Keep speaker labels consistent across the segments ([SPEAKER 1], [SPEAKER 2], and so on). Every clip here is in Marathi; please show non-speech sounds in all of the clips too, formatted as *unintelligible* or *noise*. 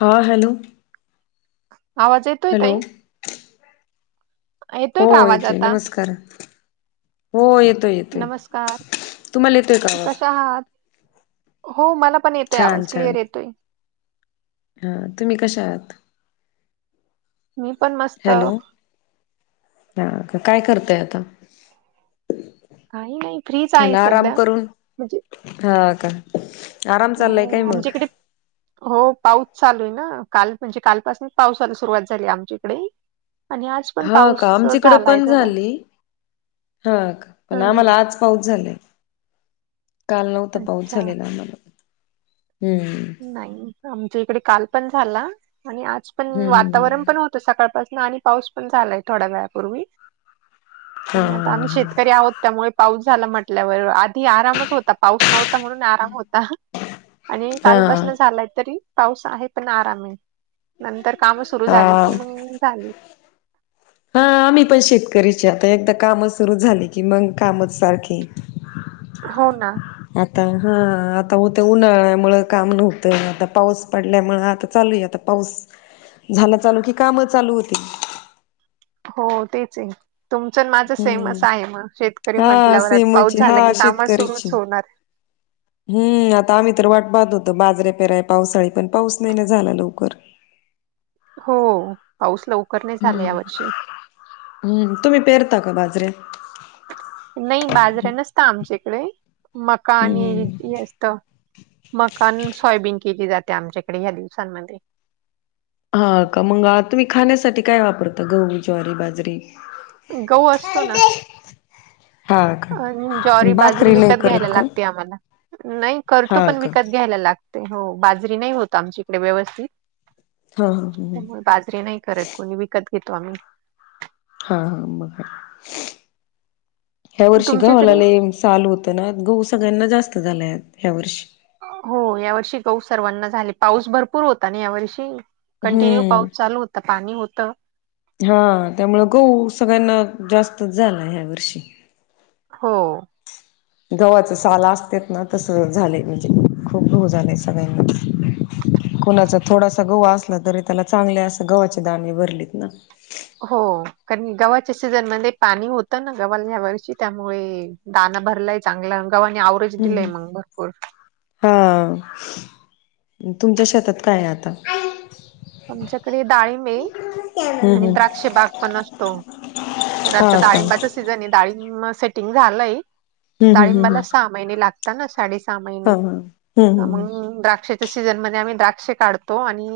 [SPEAKER 1] हां हॅलो
[SPEAKER 2] आवांज येतो
[SPEAKER 1] हॅलो हो
[SPEAKER 2] येतोय कां आवांज आंता
[SPEAKER 1] नमस्कार हो येतोय येतोय
[SPEAKER 2] नमस्कांर
[SPEAKER 1] तुम्हाला येतोय का आवाज
[SPEAKER 2] कशे आंहात हो मलां पणं येतोय आवांज क्लिअर येतोय
[SPEAKER 1] हां तुम्हीं कशया आहांत
[SPEAKER 2] मी पणं मस्तं
[SPEAKER 1] हां कां कायं करतंय आंता
[SPEAKER 2] कांहीं नाहीं फ्रीच आहे संध्या म्हणजे
[SPEAKER 1] हां कां आराम
[SPEAKER 2] हो
[SPEAKER 1] चाललांय कायं मंग
[SPEAKER 2] आमच्या
[SPEAKER 1] आंता
[SPEAKER 2] इकडे हो पाऊस चालूं आहे नां कांल म्हणजे कांलपासून पावसाला सुरुंवात झाली आमच्या इकडे आणि आज पण
[SPEAKER 1] हां
[SPEAKER 2] पाऊस
[SPEAKER 1] कामं तिकडं
[SPEAKER 2] झालाय
[SPEAKER 1] पणं
[SPEAKER 2] थोडा
[SPEAKER 1] झाली हां कां पणं
[SPEAKER 2] हम्म हम्म
[SPEAKER 1] आम्हांला आंज पाऊस झाले कांल नव्हता पाऊस
[SPEAKER 2] अच्छा
[SPEAKER 1] झालेला आम्हांला हम्मं
[SPEAKER 2] नाहीं आमच्या इकडे कांल पणं झांला आणि आंज पणं
[SPEAKER 1] हम्म
[SPEAKER 2] वातांवरण
[SPEAKER 1] हम्म
[SPEAKER 2] पणं होतं सकाळंपासून आणि पाऊस पणं झालायं थोड्या वेळापूर्वी
[SPEAKER 1] हा
[SPEAKER 2] तरं मंग आंता आम्हीं शेतकरी आहोंत त्यामुळें पाऊस झांला म्हंटल्यावर आंधी आरांमच होतां पाऊस नव्हतां म्हणूंन आरांम होतांत
[SPEAKER 1] हा
[SPEAKER 2] कांलपासन
[SPEAKER 1] हा
[SPEAKER 2] झालायं तरी पाऊस आहे पणं आरांम आहे नंतर कामं सुरूं
[SPEAKER 1] हा
[SPEAKER 2] झाली
[SPEAKER 1] हा
[SPEAKER 2] कि मंग झाली
[SPEAKER 1] हां आम्हीं पणं शेतकरीची आंता एकदाचं कायं सुरूं झाली की मंग कामचं सारखी
[SPEAKER 2] हो नां
[SPEAKER 1] आंता हां आंता होतं उन्हाळ्यामुळे कामं नव्हतं आंता पाऊस पडल्यामुळे आंता चालूं आहे आंता पाऊस झांला चालूं की कामं चालूं होती
[SPEAKER 2] हो तेचं आहे तुमचं माझं सेम
[SPEAKER 1] हम्म
[SPEAKER 2] असं आहे मंग शेतकरी
[SPEAKER 1] हा
[SPEAKER 2] म्हंटल्यावर आंता
[SPEAKER 1] सेमच
[SPEAKER 2] पाऊस झांला
[SPEAKER 1] हा
[SPEAKER 2] की कामं सुरुंच होणारं
[SPEAKER 1] हम्मं आंता आम्हीं तरं वाटतं पाहत होतो बाजऱे पेराय पावसाळी पणं पाऊस नाहीं नां झांला लवकरं
[SPEAKER 2] हो पाऊस लवकर नाही झाला
[SPEAKER 1] हम्म
[SPEAKER 2] यावर्षी.
[SPEAKER 1] हम्म, तुम्ही पेरता का बाजरऱ्या?
[SPEAKER 2] नाही बाजऱ्या नसत आमच्याकडे मका आणि
[SPEAKER 1] हम्म
[SPEAKER 2] हे असत मकान सोयाबीन केली जाते आमच्याकडे ह्या दिवसांमध्ये
[SPEAKER 1] हा का मंग तुम्ही खाण्यासाठी काय वापरता गहू ज्वारी बाजरी?
[SPEAKER 2] गहू असतो ना
[SPEAKER 1] हा
[SPEAKER 2] अन
[SPEAKER 1] का
[SPEAKER 2] ज्वारी बाजरी
[SPEAKER 1] भाकरी नाही
[SPEAKER 2] विकत घ्यायला
[SPEAKER 1] करत का?
[SPEAKER 2] लागते आम्हाला नाही करतो
[SPEAKER 1] हा
[SPEAKER 2] पण
[SPEAKER 1] का.
[SPEAKER 2] विकत घ्यायला लागते हो बाजरी नाही होत आमची इकडे व्यवस्थित
[SPEAKER 1] हा हा ह.
[SPEAKER 2] त्यामुळे बाजरी नाही करत कोणी विकत घेतो आम्ही
[SPEAKER 1] हा मग काय ह्या वर्षी गव्हाला
[SPEAKER 2] तुमच्याकडे?
[SPEAKER 1] लय चालू होतं ना गहू सगळ्यांना जास्त झालंय ह्या वर्षी
[SPEAKER 2] हो यावर्षी गहू सर्वांना झाले पाऊस भरपूर होता ना यावर्षी. कंटिन्यू
[SPEAKER 1] हम्म.
[SPEAKER 2] पाऊस चालू होता पाणी होतं.
[SPEAKER 1] हा त्यामुळं गहू सगळ्यांना जास्तच झाला ह्या वर्षी
[SPEAKER 2] हो!
[SPEAKER 1] गव्हाच साला असत्यात ना तसं झालंय म्हणजे खूप घोळ झालांय सगळ्यांना कुणाचा थोडासा गहू असला तरी त्याला चांगल्या असं गव्हाचे दाणे भरलीत ना
[SPEAKER 2] हो कारण गव्हाच्या सीझनमध्ये पाणी होतं ना गव्हाल ह्या वर्षी त्यामुळे. ताना भरलाय चांगला गव्हांनी आवरेज
[SPEAKER 1] हम्म
[SPEAKER 2] दिलय
[SPEAKER 1] हम्म.
[SPEAKER 2] मग भरपूर.
[SPEAKER 1] हा तुमच्या शेतात काय आहे आता?
[SPEAKER 2] आमच्याकडे डाळींब हे
[SPEAKER 1] हम्म
[SPEAKER 2] आणि
[SPEAKER 1] हम्म.
[SPEAKER 2] द्राक्ष बाग पण असतो. तर
[SPEAKER 1] हा
[SPEAKER 2] आता
[SPEAKER 1] का.
[SPEAKER 2] डाळिंबच
[SPEAKER 1] हम्म
[SPEAKER 2] च तिझं आणि डाळींब सेटिंग झालय
[SPEAKER 1] हम्म हम्म हम्म.
[SPEAKER 2] डाळिंबाला सहा महिने लागता ना साड सहा महिने
[SPEAKER 1] हां, हां. हं, हं, हं.
[SPEAKER 2] त्यामुळं द्राक्ष सीझन मध्ये आम्ही द्राक्षे काढतो आणि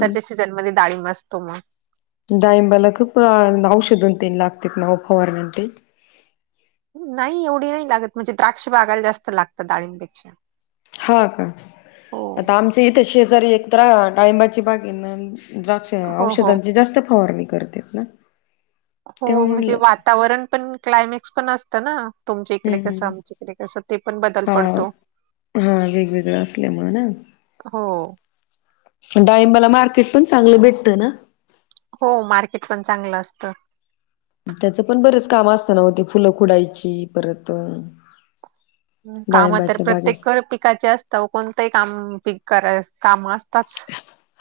[SPEAKER 1] हं.
[SPEAKER 2] सीझन मध्ये डाळिंब असतो म
[SPEAKER 1] डाळींबला खूप औषध तन लागतात न ओ फवारणी तेन?
[SPEAKER 2] नाही एवढी नाही लागत म्हणजे द्राक्ष बागाला जास्त लागतात डाळींबपेक्षा.
[SPEAKER 1] हा का आता आमच्या इथे शेजारी एक तर डाळींबाची बाग हाय ना द्राक्ष
[SPEAKER 2] हो हो
[SPEAKER 1] औषधांची जास्त फवारणी करतेत ना?
[SPEAKER 2] हो
[SPEAKER 1] तेव्हा
[SPEAKER 2] म्हणजे
[SPEAKER 1] म्हणलं
[SPEAKER 2] वातावरण पण क्लायमॅक्स पण असतं ना. तुमच्या इकडे
[SPEAKER 1] हं.
[SPEAKER 2] कसं
[SPEAKER 1] हं.
[SPEAKER 2] आमच्याकडे कसं ते पण बदल पडतो.
[SPEAKER 1] हा वेगवेगळं असल्यामुळे ना?
[SPEAKER 2] हो!
[SPEAKER 1] डाळींबाला मार्केट पण चांगलं भेटतं ना?
[SPEAKER 2] हो मार्केट पण चांगलं असतं.
[SPEAKER 1] त्याच पण बरेच काम असत नव्ह होते फुलं फुडायची परत
[SPEAKER 2] काम तर
[SPEAKER 1] डाळिंबाच्या बागेस
[SPEAKER 2] प्रत्येक पिकाचे असतांव कोणतेही काम पिक करा काम असताच.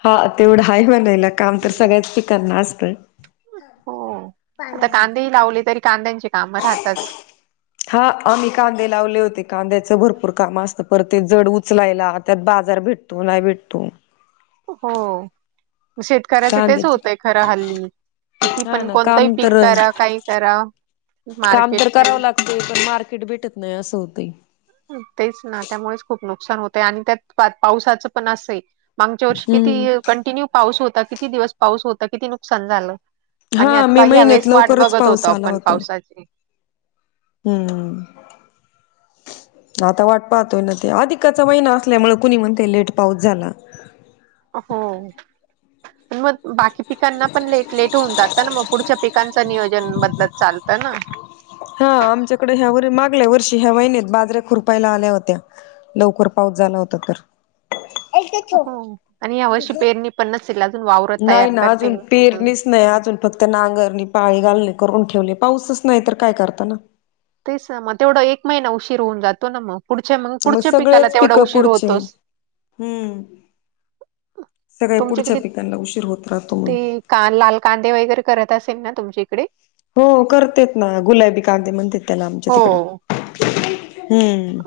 [SPEAKER 1] हा तेवढं आहे हो नाय ला काम तर सगळ्याच पिकांना असत.
[SPEAKER 2] हो आता कांदेही लावले तरी कांद्यांचे काम राह
[SPEAKER 1] *unintelligible* हा आम्ही कांदे लावले होते, कांद्याचं भरपूर काम असतं पर ते जड उचलायला त्यात बाजार भेट तो नाही भेटतो
[SPEAKER 2] हो शेतकऱ्याचं तेच
[SPEAKER 1] कांद्याच
[SPEAKER 2] होतय खरं हल्ली. किती
[SPEAKER 1] हा
[SPEAKER 2] पण
[SPEAKER 1] ना
[SPEAKER 2] कोणतंही
[SPEAKER 1] काम
[SPEAKER 2] पिक
[SPEAKER 1] तर
[SPEAKER 2] करा काही करा मार्केट नाही.
[SPEAKER 1] ते पण मार्केट भेटत नाही असं होतंय.
[SPEAKER 2] तेचं नां त्यामुळे चं खूंप नुकसांन होतंय आणि त्यांत पावसाचं पणं असंय मागच्यां वर्षी
[SPEAKER 1] हम्म
[SPEAKER 2] किती कंटिन्यू पाऊस होतां किती दिवसं पाऊस होतां किती नुकसांन झालं आणि
[SPEAKER 1] हा मे
[SPEAKER 2] आंता ह्यां
[SPEAKER 1] महिन्यात
[SPEAKER 2] वळेस वांट
[SPEAKER 1] लवकरच
[SPEAKER 2] बघतं
[SPEAKER 1] पाऊस
[SPEAKER 2] होतो आपणं पावसाची
[SPEAKER 1] हम्मं आंता वांट पाहतोय नां ते अधिकच्या महिना असल्यामुळें कुंणी म्हणते लेट पाऊस झांला
[SPEAKER 2] हम्मं
[SPEAKER 1] हं
[SPEAKER 2] मंग बाकी पिकांना पणं लेट लेट होऊंन जातं नां मगं पुढच्या पिकांच नियोजन बदलतं चालतं त्यां नां
[SPEAKER 1] हां आमच्याकडे ह्यां व मागल्या वर्षी ह्यां महिन्यांत बाजऱ्यां खुरपायला आल्यां होत्यां लवकरं पाऊस झांला होतां तरं
[SPEAKER 2] हो आणि यांया वर्षी पेरणी पणं नसेल अजूंन वावरांत तयार करते अजूंन
[SPEAKER 1] नाहीं अजूंन फक्तं नांगरणी पाळी घालणे करूंन ठेवली पाऊसच नाहीं तरं कायं करतांना.
[SPEAKER 2] तेचं नां मंग तेवढां एक महिना उशीर होऊंन जातो नां मंग.
[SPEAKER 1] मंग सगळेंच पिकं पुढची
[SPEAKER 2] होतोच.
[SPEAKER 1] हम्मं. सगळ्यां पुढच्यां
[SPEAKER 2] तुमच्याकडे
[SPEAKER 1] पिकांना उशीर होतं राहतो.
[SPEAKER 2] ते
[SPEAKER 1] मग
[SPEAKER 2] कां लांल कांदे वगैरें करतं असेल नां तुमच्यांकडे.
[SPEAKER 1] हो करतेेत नां गुलाबी कांदे म्हणतेत त्यांना आमच्या तिकडं.
[SPEAKER 2] हो.
[SPEAKER 1] हम्मं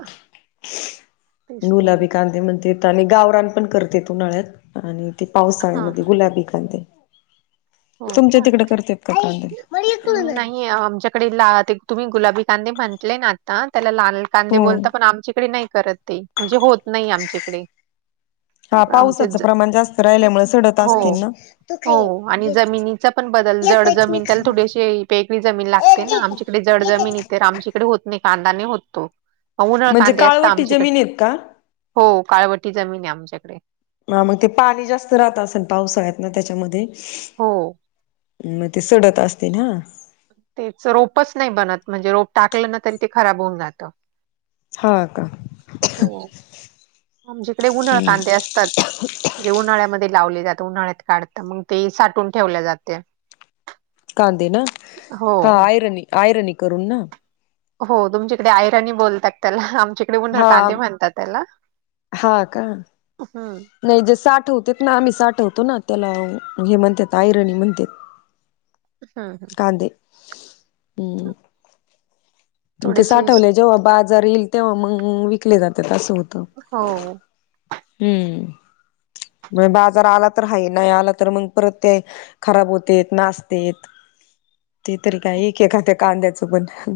[SPEAKER 2] तेच ना मग
[SPEAKER 1] गुलाबी कांदे मणं ते आणि गावरांन पणं करते ते उन्हाळ्यांत आणि ते
[SPEAKER 2] हा
[SPEAKER 1] पावसाळ्यांमध्ये
[SPEAKER 2] हा
[SPEAKER 1] गुलाबी कांदे. तुमच्यां तिकडे करतेत कां कांंदे.
[SPEAKER 2] नाहीं आमच्यांकडे लां तुम्हीं गुलाबी कांदे म्हंटले नां आंता त्यांला लांल कांदे
[SPEAKER 1] हम्म
[SPEAKER 2] बोलतां पणं आमच्यांकडे नाहीं करतं ते म्हणजे होतं नाहीं आमच्यांकडे
[SPEAKER 1] हां पावसाचं प्रमाणं जास्तं राहिल्यांमुळे संडत
[SPEAKER 2] हो
[SPEAKER 1] असतील नां ते
[SPEAKER 2] हो आणि जमिनीचा पणं बंदल जड जमीन त्यांला थोडीशी वेगळी जमीन लागते नां आमच्यांकडे जड जमीन इथं तरं आमच्यांकडे होतं नाहीं कांदाने होतो. उन्हाळ्यात
[SPEAKER 1] म्हणजे
[SPEAKER 2] कांदे असतं
[SPEAKER 1] काळवटी
[SPEAKER 2] आमच्यांकडे
[SPEAKER 1] जमीन आहेत का
[SPEAKER 2] हो काळवटी जमीन आहे आमच्यांकडे.
[SPEAKER 1] हं मंग ते पाणी जास्तं राहतं असेल पावसाळ्यांत नां त्यांच्यामध्ये.
[SPEAKER 2] हो.
[SPEAKER 1] मंग ते संडत असतील हां.
[SPEAKER 2] तेचं रोपांची नाहीं बनतं म्हणजे रोपं टाकलं नां तरी ते खरांब होऊन जातं.
[SPEAKER 1] हां कां.
[SPEAKER 2] हो आमच्यांकडे उन्हांळी
[SPEAKER 1] हम्म
[SPEAKER 2] कांदे असतांत. ते उन्हाळ्यांमध्यें लावले जातं उन्हाळ्यांत काढतं मंग ते सांठून ठेवले जाते.
[SPEAKER 1] कांदे नां
[SPEAKER 2] हो.
[SPEAKER 1] हां आयरनी आयरनी करूंन नां.
[SPEAKER 2] हो तुमच्यांकडे आयराणी बोलतांत त्यांला आमच्यांकडे उन्हाळी कांदे म्हणतांत त्यांला.
[SPEAKER 1] हां कां.
[SPEAKER 2] हम्मं.
[SPEAKER 1] नाहीं जे साठवंत नां आम्हीं साठवंतो नां त्यांला हे म्हणत्यांत आयरणी म्हणत्यांत. *unintelligible*
[SPEAKER 2] हम्मं
[SPEAKER 1] कांदे हम्मं. ते
[SPEAKER 2] थोडीशी
[SPEAKER 1] साठवले जेंव्हा बाजार येईल तेंव्हा मंग विकले जातांत असं होतं.
[SPEAKER 2] हो.
[SPEAKER 1] हम्मं मं बाजांर आंला तरं हांय नाहीं आंला तरं मंग परंत ते खरांब होतेत नासतेत ते तरी कायं एक आहे कायं त्यां कांद्याचं पणं.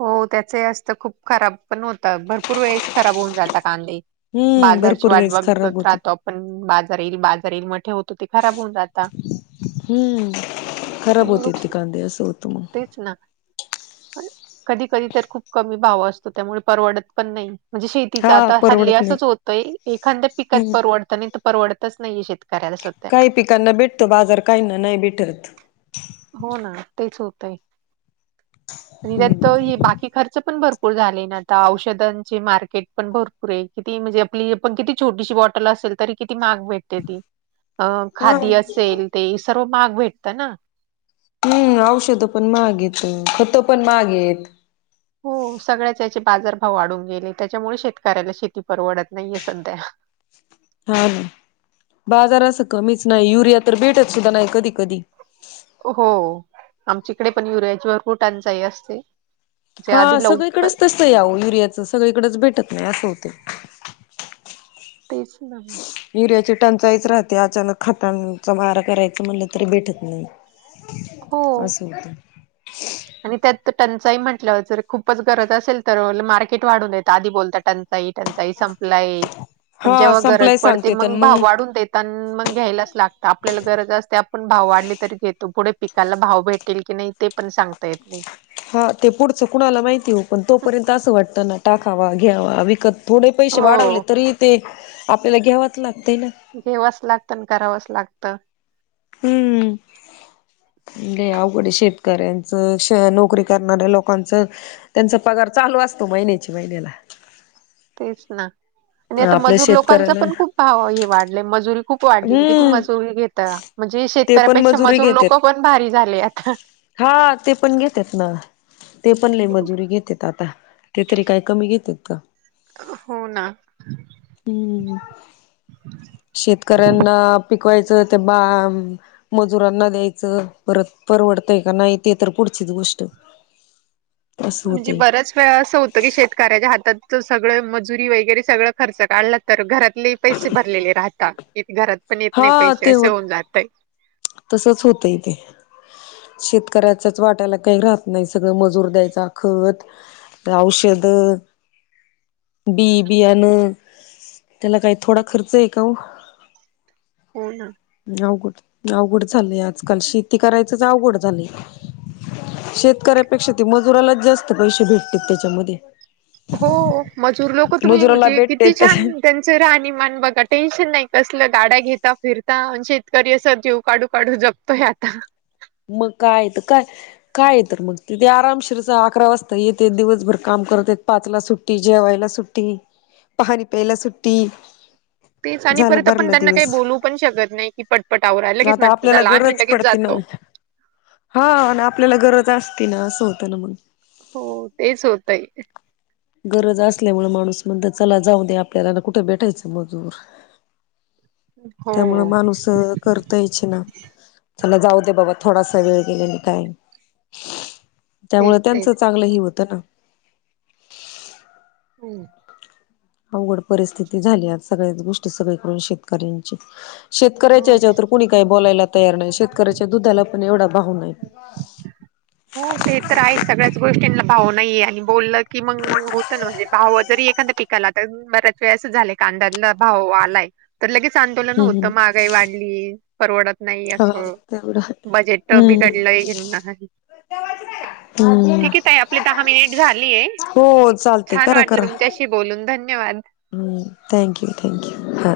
[SPEAKER 2] हो त्याचही असतं खूप खराब पण होतं भरपूर वेळेस खराब होऊन जाता कांदे.
[SPEAKER 1] हम्म
[SPEAKER 2] बाजारची
[SPEAKER 1] भरपूर
[SPEAKER 2] वाट
[SPEAKER 1] वेळेस खराब
[SPEAKER 2] बघत
[SPEAKER 1] होते
[SPEAKER 2] राहतो आपण बाजार येईल बाजार येईल म ठेवतो ते खराब होऊन जाता.
[SPEAKER 1] हम्म खराब
[SPEAKER 2] आणि
[SPEAKER 1] होतेत
[SPEAKER 2] नुकस
[SPEAKER 1] ते कांदे असं होत मंग.
[SPEAKER 2] तेच ना. कधी कधी तर खूप कमी भाव असतो त्यामुळे परवडत पण नाही. म्हणजे शेतीचा
[SPEAKER 1] हा
[SPEAKER 2] आता हल्ली
[SPEAKER 1] परवडत नाही
[SPEAKER 2] असच होतय एखाद्या पिकात
[SPEAKER 1] हम्म
[SPEAKER 2] परवडत नाय त परवडतच नाहीये शेत
[SPEAKER 1] काही पिकांना भेटतो बाजार काहींना नाही भेटत.
[SPEAKER 2] हो ना तेच होतंय. आणि त्यात तो ही बाकी ख च-पण भरपूर झाले ना आता औषधांचे मार्केट पण भरपूर ए किती म्हणजे आपली पण किती छोटीशी बॉटल असल तरी किती माग भेटते ती. अ-
[SPEAKER 1] हा
[SPEAKER 2] खादी असेल ते सर्व माग भेटतं ना.
[SPEAKER 1] हम्म औषधं पण महागएत खत पण माहागेत.
[SPEAKER 2] हो सगळ्याच याचे बाजारभाव वाढून गेले त्याच्यामुळे शेतकऱ्याला शेती परवडत नाहीये सध्या.
[SPEAKER 1] हा ना बाजार असं कमीच नाही युरिया तर भेटत सुद्धा नाही कधी कधी.
[SPEAKER 2] हो आमच्याइंकडे पण युर्याची भरपूर टंचाई असते. जे
[SPEAKER 1] हा
[SPEAKER 2] आधी लवकर
[SPEAKER 1] सगळीकडेच तसंय आव युरियाचं सगळीकडेच भेटत नाय असं हुतंय.
[SPEAKER 2] तेच ना.
[SPEAKER 1] युरियाची टंचाईच राहते अचानक खतांचा मारा करायच म्हणलं तरी भेटत नाय.
[SPEAKER 2] हो.
[SPEAKER 1] असं होत.
[SPEAKER 2] आणि त्यात टंचाही म्हटलं जर खूपच गरज असेल तर मार्केट वाढून येतं आधी बोलता टं चाई -टंचाई संपलाय पण
[SPEAKER 1] हा
[SPEAKER 2] जेव्हा गरज
[SPEAKER 1] संपलाय
[SPEAKER 2] पडते
[SPEAKER 1] सांगते तर
[SPEAKER 2] मग भाव वाढून देत मग घ्यायलाच लागत आपल्याला गरज असते आपण भाव वाढले तरी घेतो पुढे पिकाला भाव भेट तील की नाई ते पण सांगता येत नाय.
[SPEAKER 1] हा ते पुढचं कुणाला माहिती ओ पण तोपर्यंत असं वाटतं ना टाकावा घ्यावा विकत थोडे पैसे वाढवले
[SPEAKER 2] हो.
[SPEAKER 1] तरी ते आपल्याला घ्यावच लागतंय ना.
[SPEAKER 2] घेवच लागत अन् करावच लागत.
[SPEAKER 1] हम्. लय अवघड ए शेतकऱ्यांचं श- नोकरी करणाऱ्या लोकांचं. त्यांचा पगार चालू असतो महिन्याची महिन्याला.
[SPEAKER 2] तेच ना आणि आता
[SPEAKER 1] आपल्या
[SPEAKER 2] मजूर लोकांच
[SPEAKER 1] शेतकऱ्याला
[SPEAKER 2] पण खूप भाव हे वाढलाय मजुरी खूप वाढली किती
[SPEAKER 1] हम्म
[SPEAKER 2] मजुरी घेता म्हणजे
[SPEAKER 1] ते पण
[SPEAKER 2] शेतकऱ्यापेक्षा
[SPEAKER 1] मजुरी
[SPEAKER 2] मजूर लोक
[SPEAKER 1] घेतेत
[SPEAKER 2] पण भारी झाले आता.
[SPEAKER 1] हा ते पण घेत्यात ना. ते पण लय मजुरी घेतेत आता ते तरी काय कमी घेतेत का.
[SPEAKER 2] हो ना.
[SPEAKER 1] हम्म शेत कऱ्यान्या पिकवायचं ते बा मजुरांना द्यायचं परत परवडतंय का नाय ते तर पुढचीच गोष्ट. असं
[SPEAKER 2] म्हणजे
[SPEAKER 1] होतय
[SPEAKER 2] बऱ्याच असं होतं की शेतकऱ्याच्या हातात सगळं मजुरी वगैरे सगळं खर्च काढला तर घरात ले पैसे भरलेले राहता त्यात घरात पण येत नाय
[SPEAKER 1] हा
[SPEAKER 2] पैसे
[SPEAKER 1] ते
[SPEAKER 2] असे
[SPEAKER 1] होत
[SPEAKER 2] होऊन जातय.
[SPEAKER 1] तसच होतय ते. शेतकऱ्याच्याच वाट्याला काही राहत नाय सगळं मजूर द्यायचा खत औषध बि बियाण त्याला काय थोडा खर्च ए का ओ.
[SPEAKER 2] हो ना.
[SPEAKER 1] अवघड, अवघड झालय आजकाल, शेती करायचंच अवघड झालय. शेतकऱ्यापेक्षा ते मजुरालाच जास्त पैसे भेटते त्याच्यामध्ये.
[SPEAKER 2] हो, हो, मजूर लोक तुम्ही
[SPEAKER 1] मजुराला
[SPEAKER 2] म्हणजे
[SPEAKER 1] भेटते
[SPEAKER 2] किती
[SPEAKER 1] त्या
[SPEAKER 2] छान- त्यांचं राहणीमान बघा, टेन्शन नाही कसलं, गाड्या घेता फिरता शेतकरी असं जेव काढू, काढू जपत- त आता-
[SPEAKER 1] मग काय तर काय- काय आहे तर मग, तिथे आरामशीरचा अकरा वाजता येते, दिवसभर काम करते, पाचला सुट्टी, जेवायला सुट्टी- ट्टि, पाणी पेयला सुट्टी.
[SPEAKER 2] तेच आणि
[SPEAKER 1] झालं
[SPEAKER 2] परत आपण
[SPEAKER 1] भरलं
[SPEAKER 2] त्यांना काही
[SPEAKER 1] दिवस
[SPEAKER 2] बोलू पण शकत नाही की, पटपट आवरा, लगेच
[SPEAKER 1] आता
[SPEAKER 2] म्हण
[SPEAKER 1] आपल्याला
[SPEAKER 2] झाल आम्ही
[SPEAKER 1] गरज
[SPEAKER 2] लगेच
[SPEAKER 1] पडते ना
[SPEAKER 2] जातो.
[SPEAKER 1] हा आणि आपल्याला गरज असती ना असं होतं ना म्हणून.
[SPEAKER 2] हो तेच होतय.
[SPEAKER 1] गरज असल्यामुळे माणूस म्हणत चला जाऊ दे, आपल्याला कुठे भेटायचं मजूर. *inaudible*
[SPEAKER 2] हो
[SPEAKER 1] त्यामुळ माणूस करतयच ना, चला जाऊ दे बाबा. थोडासा वेळ गेल काय,
[SPEAKER 2] तेच
[SPEAKER 1] त्यामुळे
[SPEAKER 2] तेच
[SPEAKER 1] त्यांचं चांगलं हे होतं ना?
[SPEAKER 2] हम्म.
[SPEAKER 1] अवघड परिस्थिती झाली सगळ्याच गोष्टी सगळी करून शेतकऱ्यांची, शेतकऱ्याच्या
[SPEAKER 2] हम्म.
[SPEAKER 1] याच्यात तर- कोणी काही बोलायला तयार नाही, शेतकऱ्याच्या दुधाला पण एवढा भाव नाही.
[SPEAKER 2] हो, ते तर आहे, सगळ्याच गोष्टींना भाव नाहीये आणि बोललं- कि मग होतं ना, म्हणजे भाव जरी एखादा पी- काला बऱ्याच वेळं झालंय, कांदा भाव आलाय, तर लगेच आंदोलन
[SPEAKER 1] हम्म
[SPEAKER 2] होत
[SPEAKER 1] हम्म.
[SPEAKER 2] मग- काही वाढली, परवडत नाही
[SPEAKER 1] हा
[SPEAKER 2] असं
[SPEAKER 1] तेवढं
[SPEAKER 2] बजेट
[SPEAKER 1] हम्म
[SPEAKER 2] बिघडलंय *unintelligible*
[SPEAKER 1] हम्म.
[SPEAKER 2] ठीक आहे ताई, आहे आपले दहा मिनिट झालीय,
[SPEAKER 1] हो चालते
[SPEAKER 2] छान वाटलं तुमच्याशी बोलून धन्यवाद.
[SPEAKER 1] हं, थँक्यू, थँक्यू हा.